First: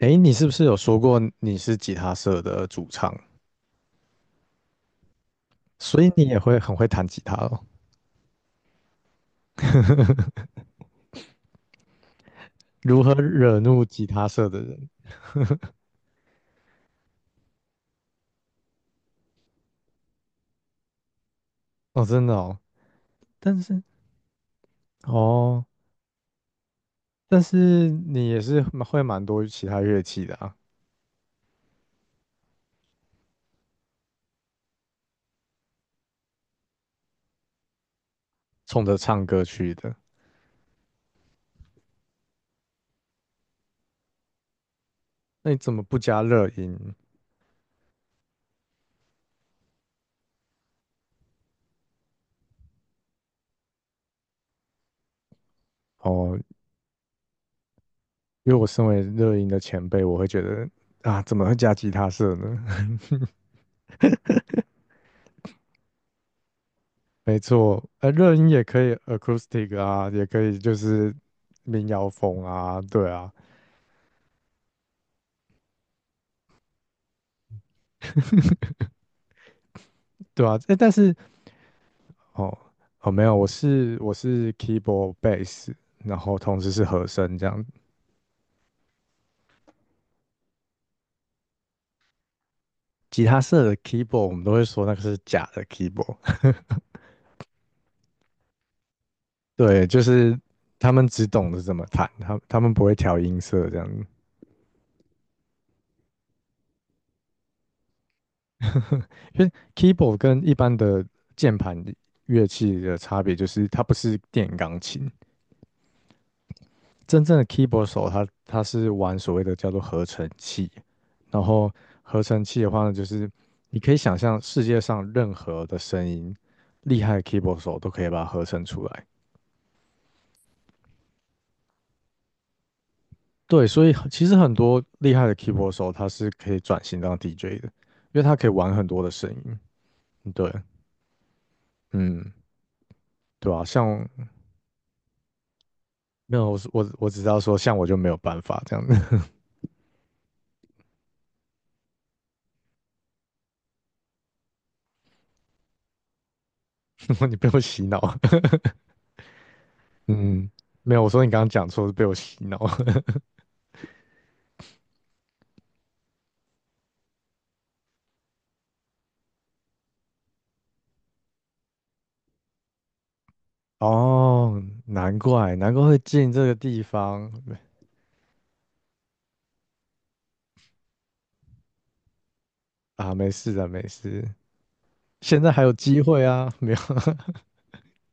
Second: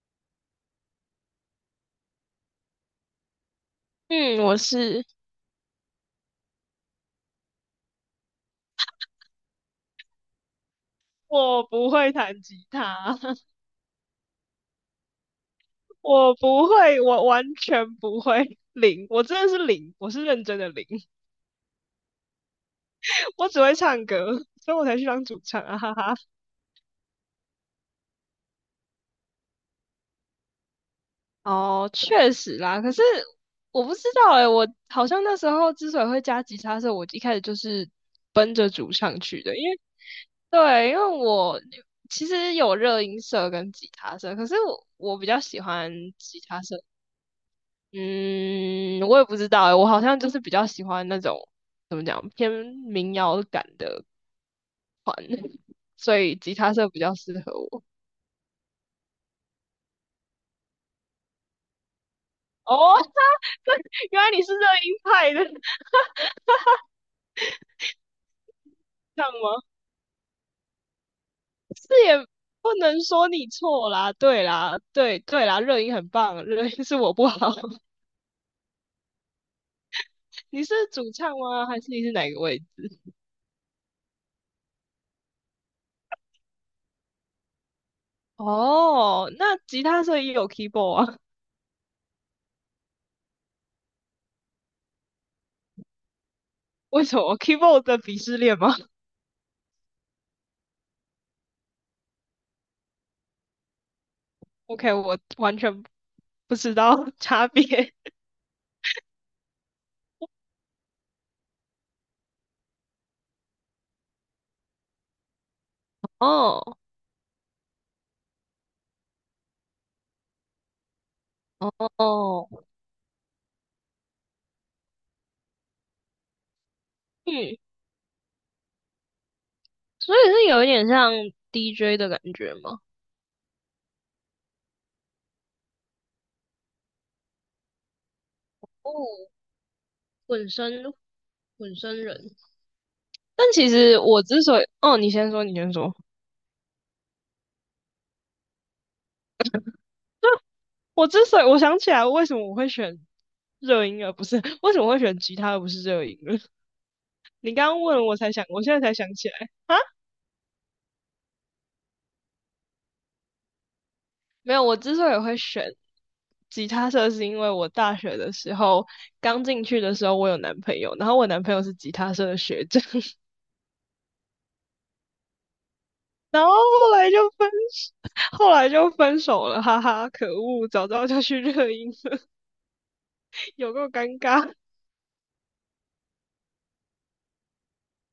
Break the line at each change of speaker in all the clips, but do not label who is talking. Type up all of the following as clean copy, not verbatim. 诶，你是不是有说过你是吉他社的主唱，
嗯，我是。
所以你也会很会弹吉他哦？
我不会弹吉
如何
他，
惹怒吉他社的人？
我不会，我完全不会，零，我真的是零，我是认真的零。
哦，真的哦，
我
但
只会
是
唱歌，所以我才去当主唱
哦，
啊，哈哈。
但是你也是蛮会蛮多其他乐器的啊，
哦，确实啦。可是我不知道诶，我好像那时候之所以会加吉他的时候，我一开始就是奔着
冲
主
着
唱
唱
去
歌
的，因
去
为。
的，
对，因为我其实有热音社跟吉他社，可是我比较
那你
喜
怎么
欢
不加
吉
热
他社。
音？
嗯，我也不知道欸，我好像就是比较喜欢那种怎么讲偏民谣感的，所以
哦，
吉他社比较适合我。
因为我身为热音的前辈，我会觉得啊，怎么会加吉他社呢？
哦。原来你是热音派的。
没错，热音也可以
这样吗？
acoustic 啊，也可以就是民
这
谣
也
风
不
啊，
能
对
说
啊。
你错啦，对啦，对对啦，热音很棒，热音是我不好。
对啊，
你是
诶但
主
是
唱吗？还是你是哪个
哦
位置？
哦，没有，我是 keyboard bass，然后同时是和声这样。
哦，那吉他社也有 keyboard 啊？
吉他社的 keyboard 我们都会说那个是假的 keyboard。
为什么 keyboard 的鄙视链吗
对，就是他们只懂得怎么弹，他们不会调音色这样子。
？OK，我完全不知道 差别。
因为 keyboard 跟一般的键盘乐器的差别就是它不是电钢琴，
哦。
真正的 keyboard 手他是玩所谓的叫做合成器，然后合成
哦，
器的话呢，就是你可以想象世界上任何的声音，厉害的
嗯，
keyboard 手都可以把它合成出来。
所以是有一点像 DJ 的感觉吗？
对，所以很其实很多厉害的 keyboard 手他是可以转型当 DJ 的，因为他可以玩很
哦，
多的声音。对，
混声。混声
嗯，
人。但
对啊，
其实
像
我之所以，哦，你先说，你先说。
没有我是我我只知道说像我就没有办法这样子。
我之所以我想起来，为什么我会选热音而不是 为什么会选吉他而不是热音了？
你 被
你
我
刚
洗
刚问
脑，
了我才想，我现在才想起来。
嗯，没有，我说你刚刚讲错是被我洗脑。
没有，我之所以会选吉他社，是因为我大学的时候刚进去的时候，我有男朋友，然后我男朋友是吉他社的学长。
哦，难怪，难怪会进
然
这
后
个地
后来就
方。
分手，后来就分手了，哈哈，可恶，早知道就去热音社。
啊！没事 的，
有
没
够尴
事，
尬。
现在还有机会啊，没有。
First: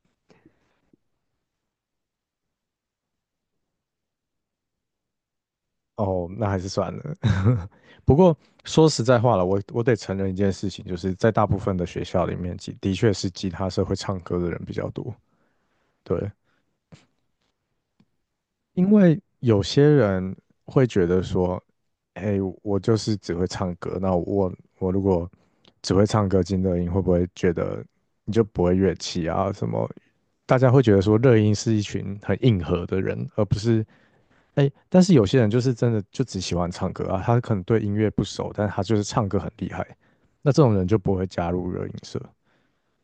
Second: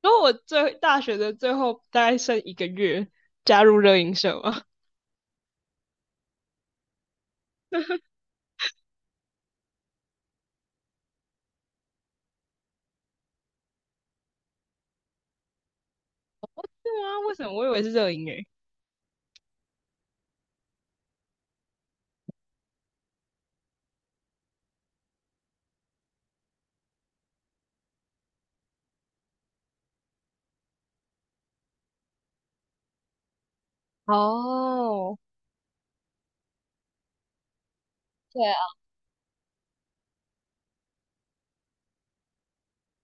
然后我大学的最后大概剩一个月加入热音社嘛。
哦，那还是算了。不过说实在话了，我得承认一件事情，就是在大部分的学校里面，的确是吉他社会唱歌的人比较多。对，
对啊，为什么我以为是热音诶、欸？
因为有些人会觉得说，哎，我就是只会唱歌，那我如果只会唱歌进乐音，会不会觉得你就不会乐器啊？什么大家会觉得说乐音是一群很硬核的人，而不是哎，但是
哦，
有些人就是真的就只喜欢唱歌啊，他可能对音乐不
对
熟，
啊，
但他就是唱歌很厉害，那这种人就不会加入热音社。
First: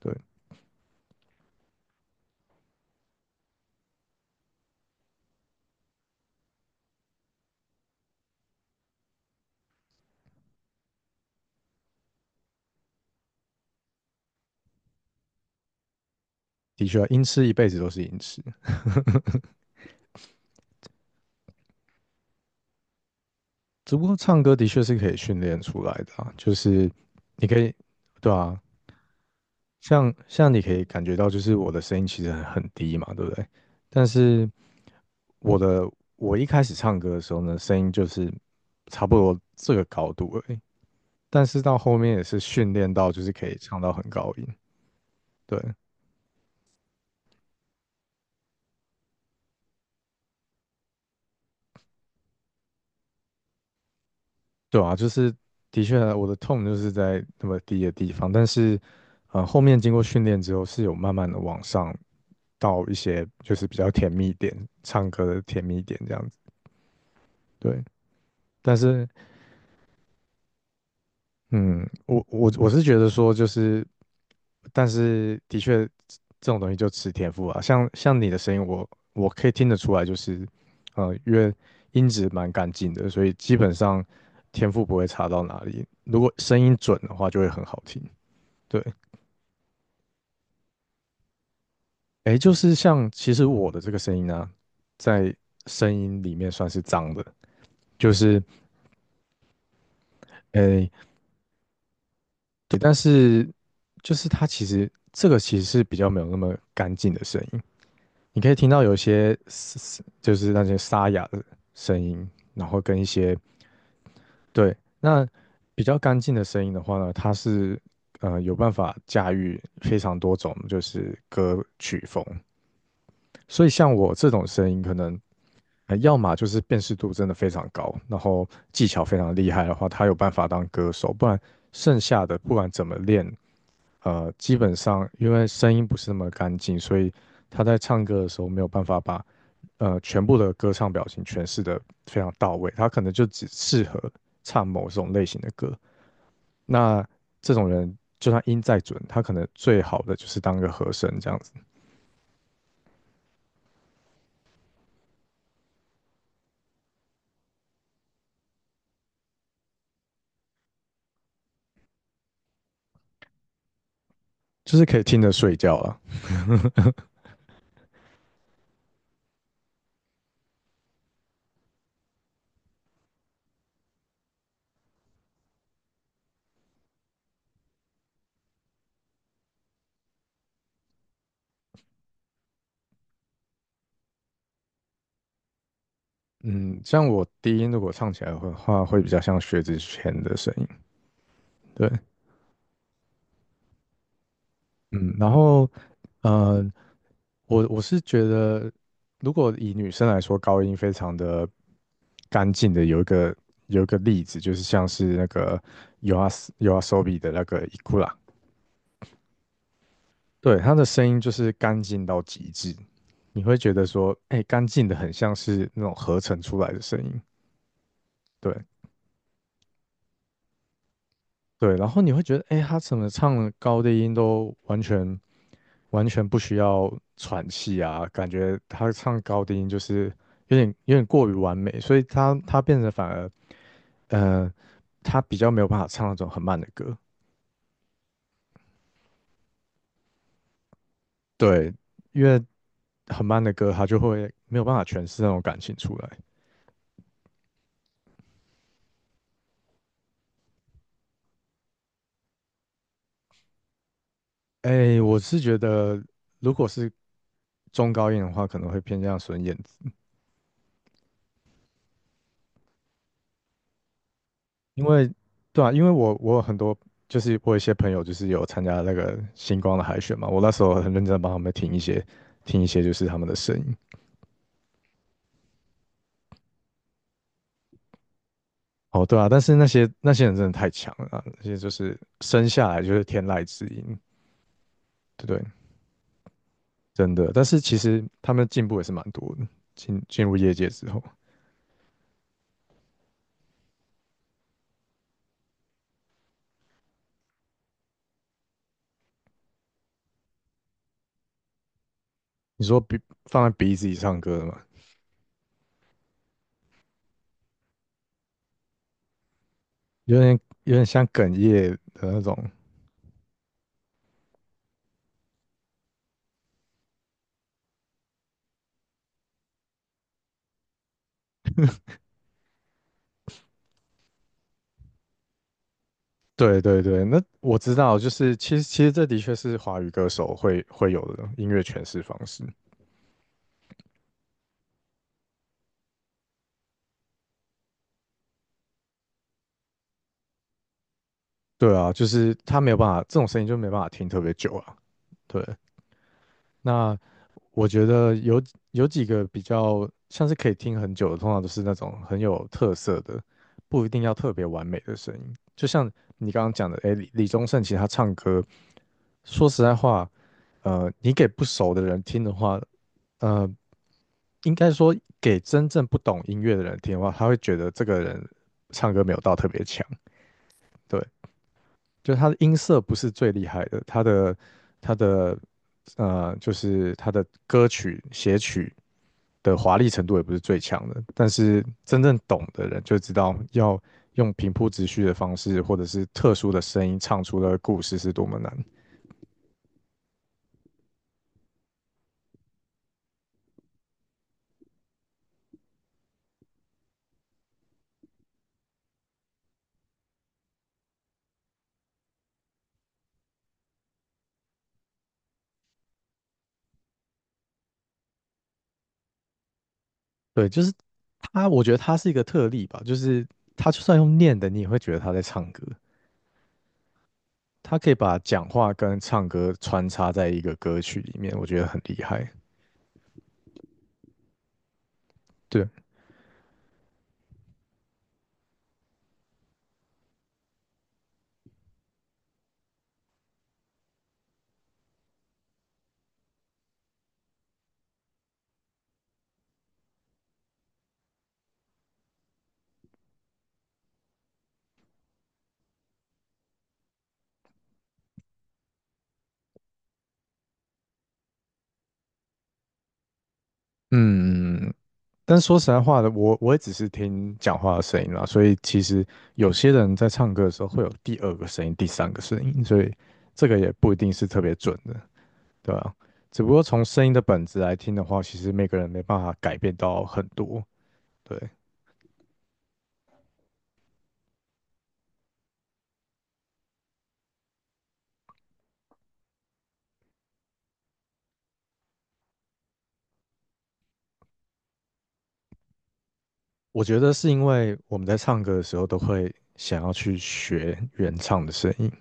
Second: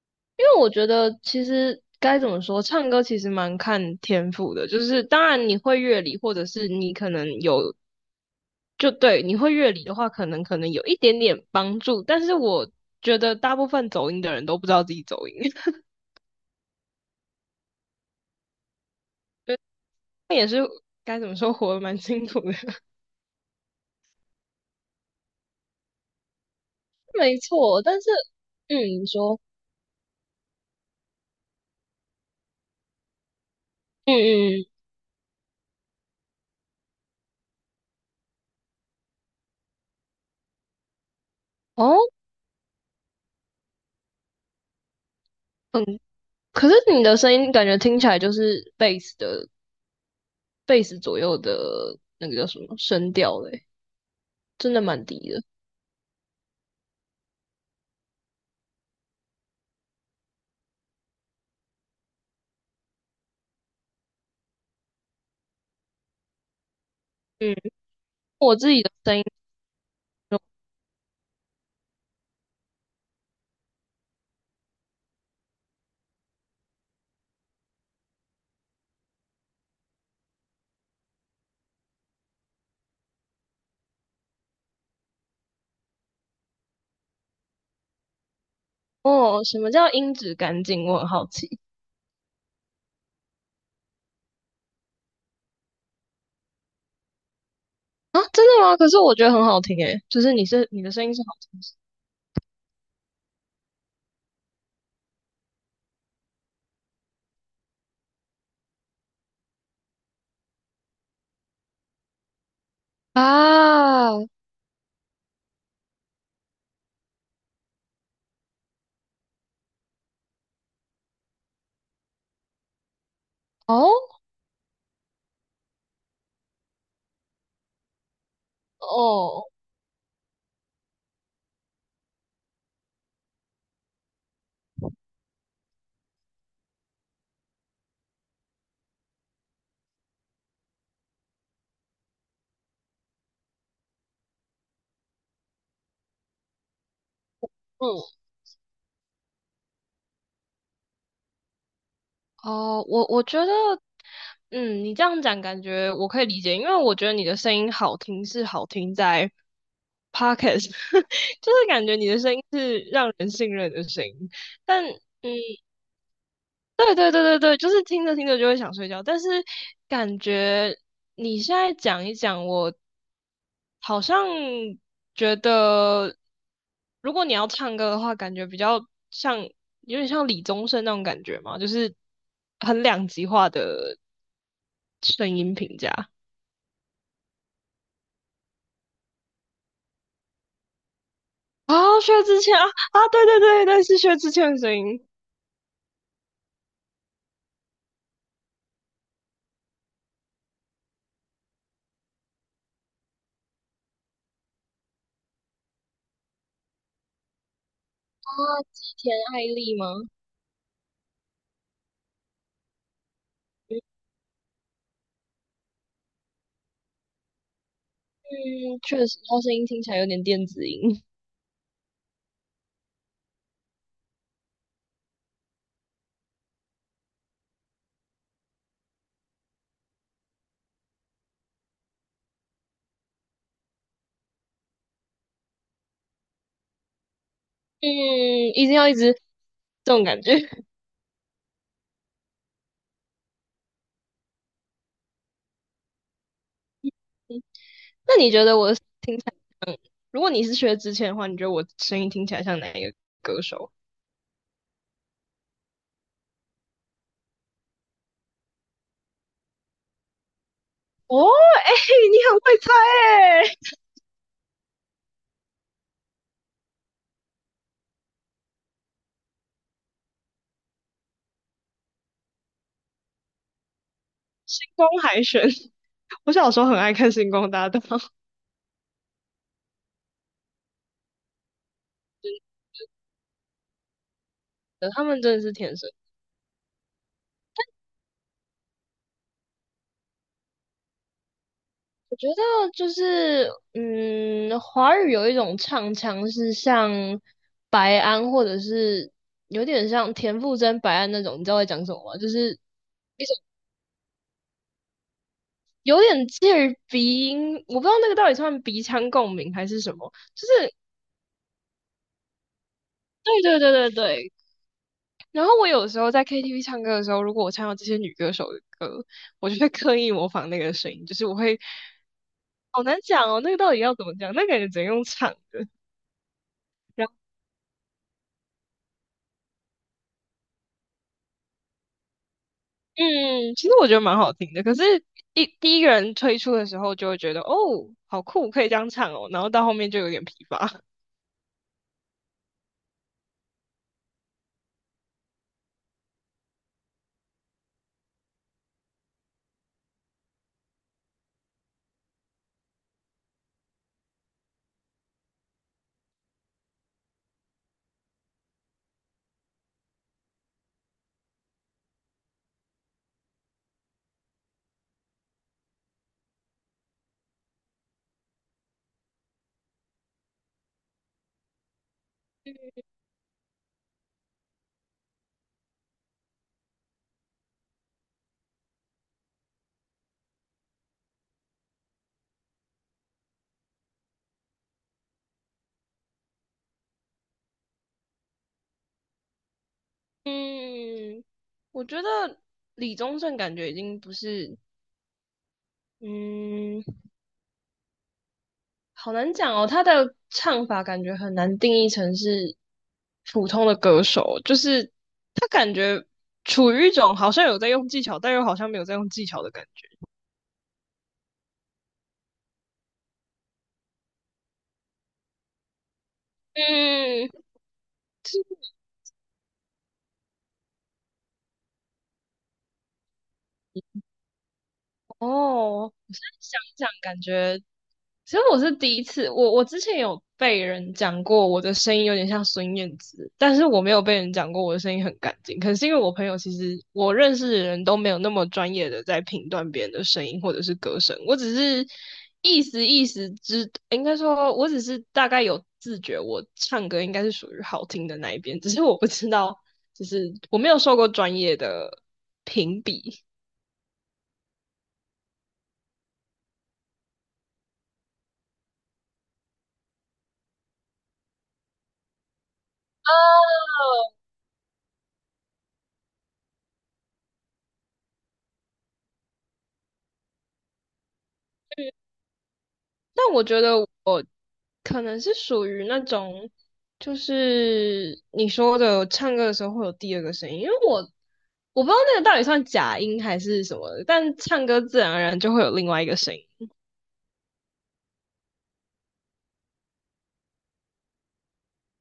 对，
因为我觉得其实该怎么说，唱歌其实蛮看天赋的，就是当然你会乐理，或者是你可能有，就对，你会乐理的话，可能有一点点帮助，但是我觉得大部分走音的人都不知道自己走音，
的确啊，音痴一辈子都是音痴，
觉得他也该怎么说，活得蛮辛苦的。
只不过唱歌的确是可以训练出来的啊，就是
没
你可以，
错，但是，
对啊，
嗯，你说。
像你可以感觉到，就是我的声音其实很低嘛，对不对？但
嗯
是
嗯，嗯
我的我一开始唱歌的时候呢，声音就是差不多这个高度而已。但是到
哦，
后面也是训练到，就是可以唱到很高音。对，
嗯，可是你的声音感觉听起来就是 bass 左右的，那个叫什么声调嘞，真的
对啊，
蛮
就
低
是
的。
的确啊我的痛就是在那么低的地方，但是后面经过训练之后是有慢慢的往上到一些就是比较甜蜜点，唱歌的甜蜜点这样子。
嗯，
对，
我自
但
己的
是
声音。
嗯，我是觉得说就是但是的确，这种东西就吃天赋啊。像你的声音，我可以听得出来，就是因为音质蛮干净的，所以基本上天赋不会差到哪里。如果声音准的话，就会很好听。对，
哦，什么叫音质干净？我很好奇。
诶，就是像其实我的这个声音呢、在声音里面算是脏的，就
啊，
是
真的吗？可是我觉得很好听诶，就是你是你
诶，
的声音是好听的
对，但是就是它其实这个其实是比较没有那么干净的声音。你可以听到有一些嘶嘶就是那些沙哑的声音，然后跟一些
啊。
对那比较干净的声音的话呢，它是有办法驾驭非常多种就是歌曲风，所以
哦
像我这种声音，可能要么就是辨识度真的非常高，然后技巧非常
哦，
厉害的话，他有办法当歌手，不然剩下的不管怎么练。基本上因为声音不是那么干净，所以他在唱歌的时候没有办法把全部的歌唱表情诠释的非常到位，他可能就只适合唱某种类型的歌。那这种人
嗯，
就算音再准，他可能最好的就是当个和声这样子，
哦，我觉得，嗯，你这样讲感觉我可以理解，因为我觉得你的声音好听是好听在 podcast。就是感觉你的声音是让人信任的声音。
就
但
是可
嗯，
以听着睡觉了。
对对对对对，就是听着听着就会想睡觉，但是感觉你现在讲一讲，我好像觉得，如果你要唱歌的话，感觉比较像有点像李宗盛那种感觉嘛，就是很两极化的，声音评价。
嗯，像我低音如果唱起来的话，会比较像薛之谦的声音。对，
啊，薛之谦啊。啊，对对对对，是薛之谦的声音。
嗯，然后。呃，我我是觉得，如果以女生来说，高音非常的干净的，有一个例子，就是像是那个 y o a s y o a s o b i 的那个伊库拉，
啊，吉田爱丽吗？
对，她的声音就是干净到极致，你会觉得说，哎、干净的很像是那种合成出来的声音，对，
嗯，确实，他声音听起来有点电子音。
对，然后你会觉得，哎，他怎么唱的高低音都完全不需要喘气啊？感觉他唱高低音就是有点过于完美，所以他变得反而，呃，他比较没有办法唱那种很慢的歌。
嗯，一定要一直这种感觉。
对，因为很慢的歌，他就会没有办法诠释那种感情出来。
那你觉得我听起来，如果你是薛之谦的话，你觉得我声音听起来像哪一个歌手？
哎，我是觉得，如果是中高音的话，可能会偏向孙燕
哦，哎、你很会猜。哎、
因为对啊，因为我有很多就是我有一些朋友就是有参加那个星光的海选嘛，我那时候很认真地帮他们听一些就是他们的声音。
星光海选？我小时候很爱看《星光大道》。
哦，对啊，但是那些人真的太强了啊，那些就是生下来就是天籁之音，
他们
对不
真的
对？
是天生。
真的，但是其实他们进步也是蛮多的。进入业界之后，
我觉得就是，嗯，华语有一种唱腔是像白安，或者是有点像田馥甄、白安那种，你知道我在讲什么吗？就是
你说鼻
一种
放在鼻子里唱歌的嘛，
有点介于鼻音，我不知道那个到底算鼻腔共鸣还是什么，
有点
就
有
是
点像哽咽的那种
对对对对对。然后我有时候在 KTV 唱歌的时候，如果我唱到这些女歌手的歌，我就会刻意模仿那个声音，就是我会好难讲哦，那个到底要怎么讲？那个感觉只能用唱的。
对对对，那我知道，就是其实这的确是华语歌手会有的音乐诠释方式。
嗯，其实我觉得蛮好听的，可是第一个人推出的时候就会觉得哦，好酷，可以这样唱哦，然后到后面就有点疲乏。
对啊，就是他没有办法，这种声音就没办法听特别久啊。对，那我觉得有几个比较像是可以听很久的，通常都是那种很有特色的，不一定要特别完美的声音。就像你刚刚讲的，诶，李宗盛其实他唱歌，说实在话，你给不熟的人听的话，呃，应该说给真正不懂音乐的人听的话，他会觉得这个人唱歌没有到特别强，对，就他的音色不是最厉害的，他的就是他的歌曲写曲的华丽程度也不是最强的，但是真正懂的人就知道要用平铺直叙的方式，或者是特殊的声音唱出的故事是多么难。
嗯，我觉得李宗盛感觉已经不是，嗯，好难讲哦，他的唱法感觉很难定义成是普通的歌手，就是他感觉处于一种好像有在用技巧，但又好像没有在用技巧的感觉。
对，就是他，我觉得他是一个特例吧，就是他就算用念的，你也会觉得他在唱歌。
嗯，
他可以把讲话跟唱歌穿插在一个歌曲里面，我觉得很厉害。对，
哦，我现在想一想，感觉。其实我是第一次，我之前有被人讲过我的声音有点像孙燕姿，但是我没有被人讲过我的声音很干净。可能是因为我朋友其实我认识的人都没有那么专业的在评断别人的声音或者是歌声，我只是意思意思，应该说我只是大概有自觉，我唱歌应该是属于好听的那一边，只是我不知道，就是我没有受过专业的评比。
嗯，但说实在话的，我也只是听讲话的声音啦，所以其实有些人在唱歌的时候会有第二个声音、第三个声音，所以这个也不一定是特别准的，对啊。只不过从声音的本质来听的话，其实每个人没办法改变到很多。对，
但我觉得我可能是属于那种，就是你说的唱歌的时候会有第二个声音，因为我不知道那个到底算假音还是什么的，但唱歌自然而然就会有另外一个声音
我觉得是因为我们在唱歌的时候都会想要去学原唱的声音。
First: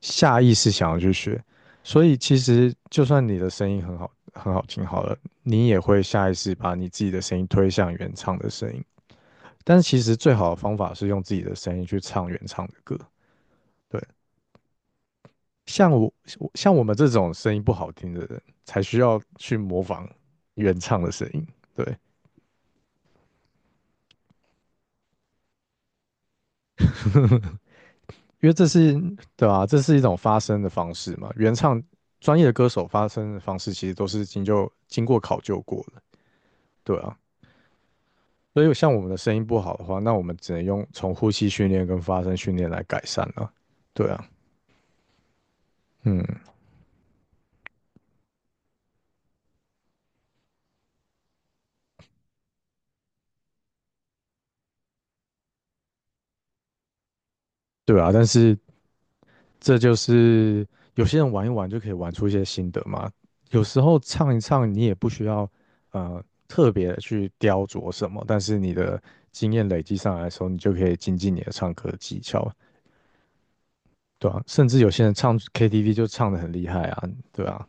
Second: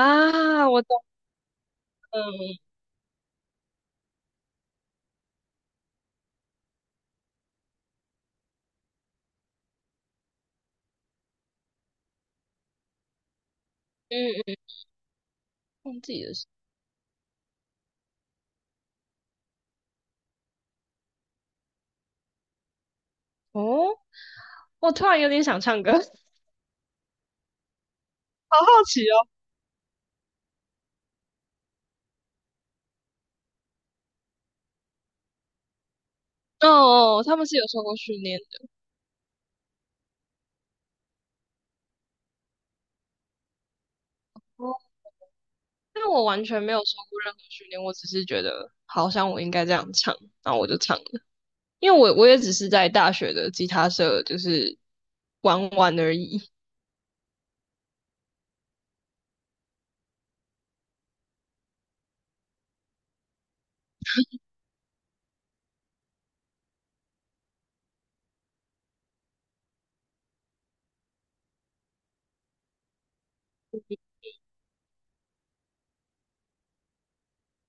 下意识
我
想要
懂
去学，所以其
了，
实就算你的声音很好，很好听好了，你也会下意识把你自己的声音推向原唱的声音。但是其实最好的方法是用自己的声音去唱原唱的歌。对，
嗯嗯，
像
忘
我
记了是
我们这种声音不好听的人，才需要去模仿原唱的声音。对，
哦，我突然有点想唱歌，好
因为
好
这是
奇哦。
对啊，这是一种发声的方式嘛。原唱专业的歌手发声的方式其实都是就经过考究过的。
哦，
对啊。
哦，他们是有受过训练
所
的。
以像我们的声音不好的话，那我们只能用从呼吸训练跟发声训练来改善了。对啊，
哦但我
嗯，
完全没有受过任何训练，我只是觉得好像我应该这样唱，然后我就唱。因为我也只是在大学的吉他社就是玩玩而已，
对啊，但是这就是有些人玩一玩就可以玩出一些心得嘛。有时候唱一唱，你也不需要特别的去雕琢什么，但是你的经验累积上来的时候，你就可以精进你的唱歌技巧，对啊，甚至有些人唱 KTV 就唱的很厉害啊，对啊，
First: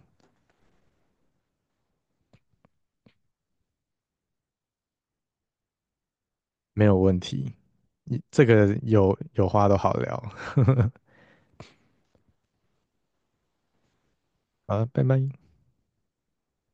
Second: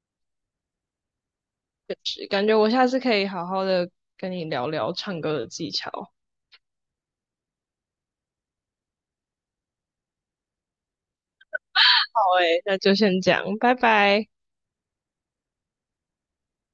就是感觉我下次可以好好的跟你聊聊唱歌的技巧。
没有问题。你这个有话都好聊，
好诶，那就先这样，拜拜。
好，了，拜拜。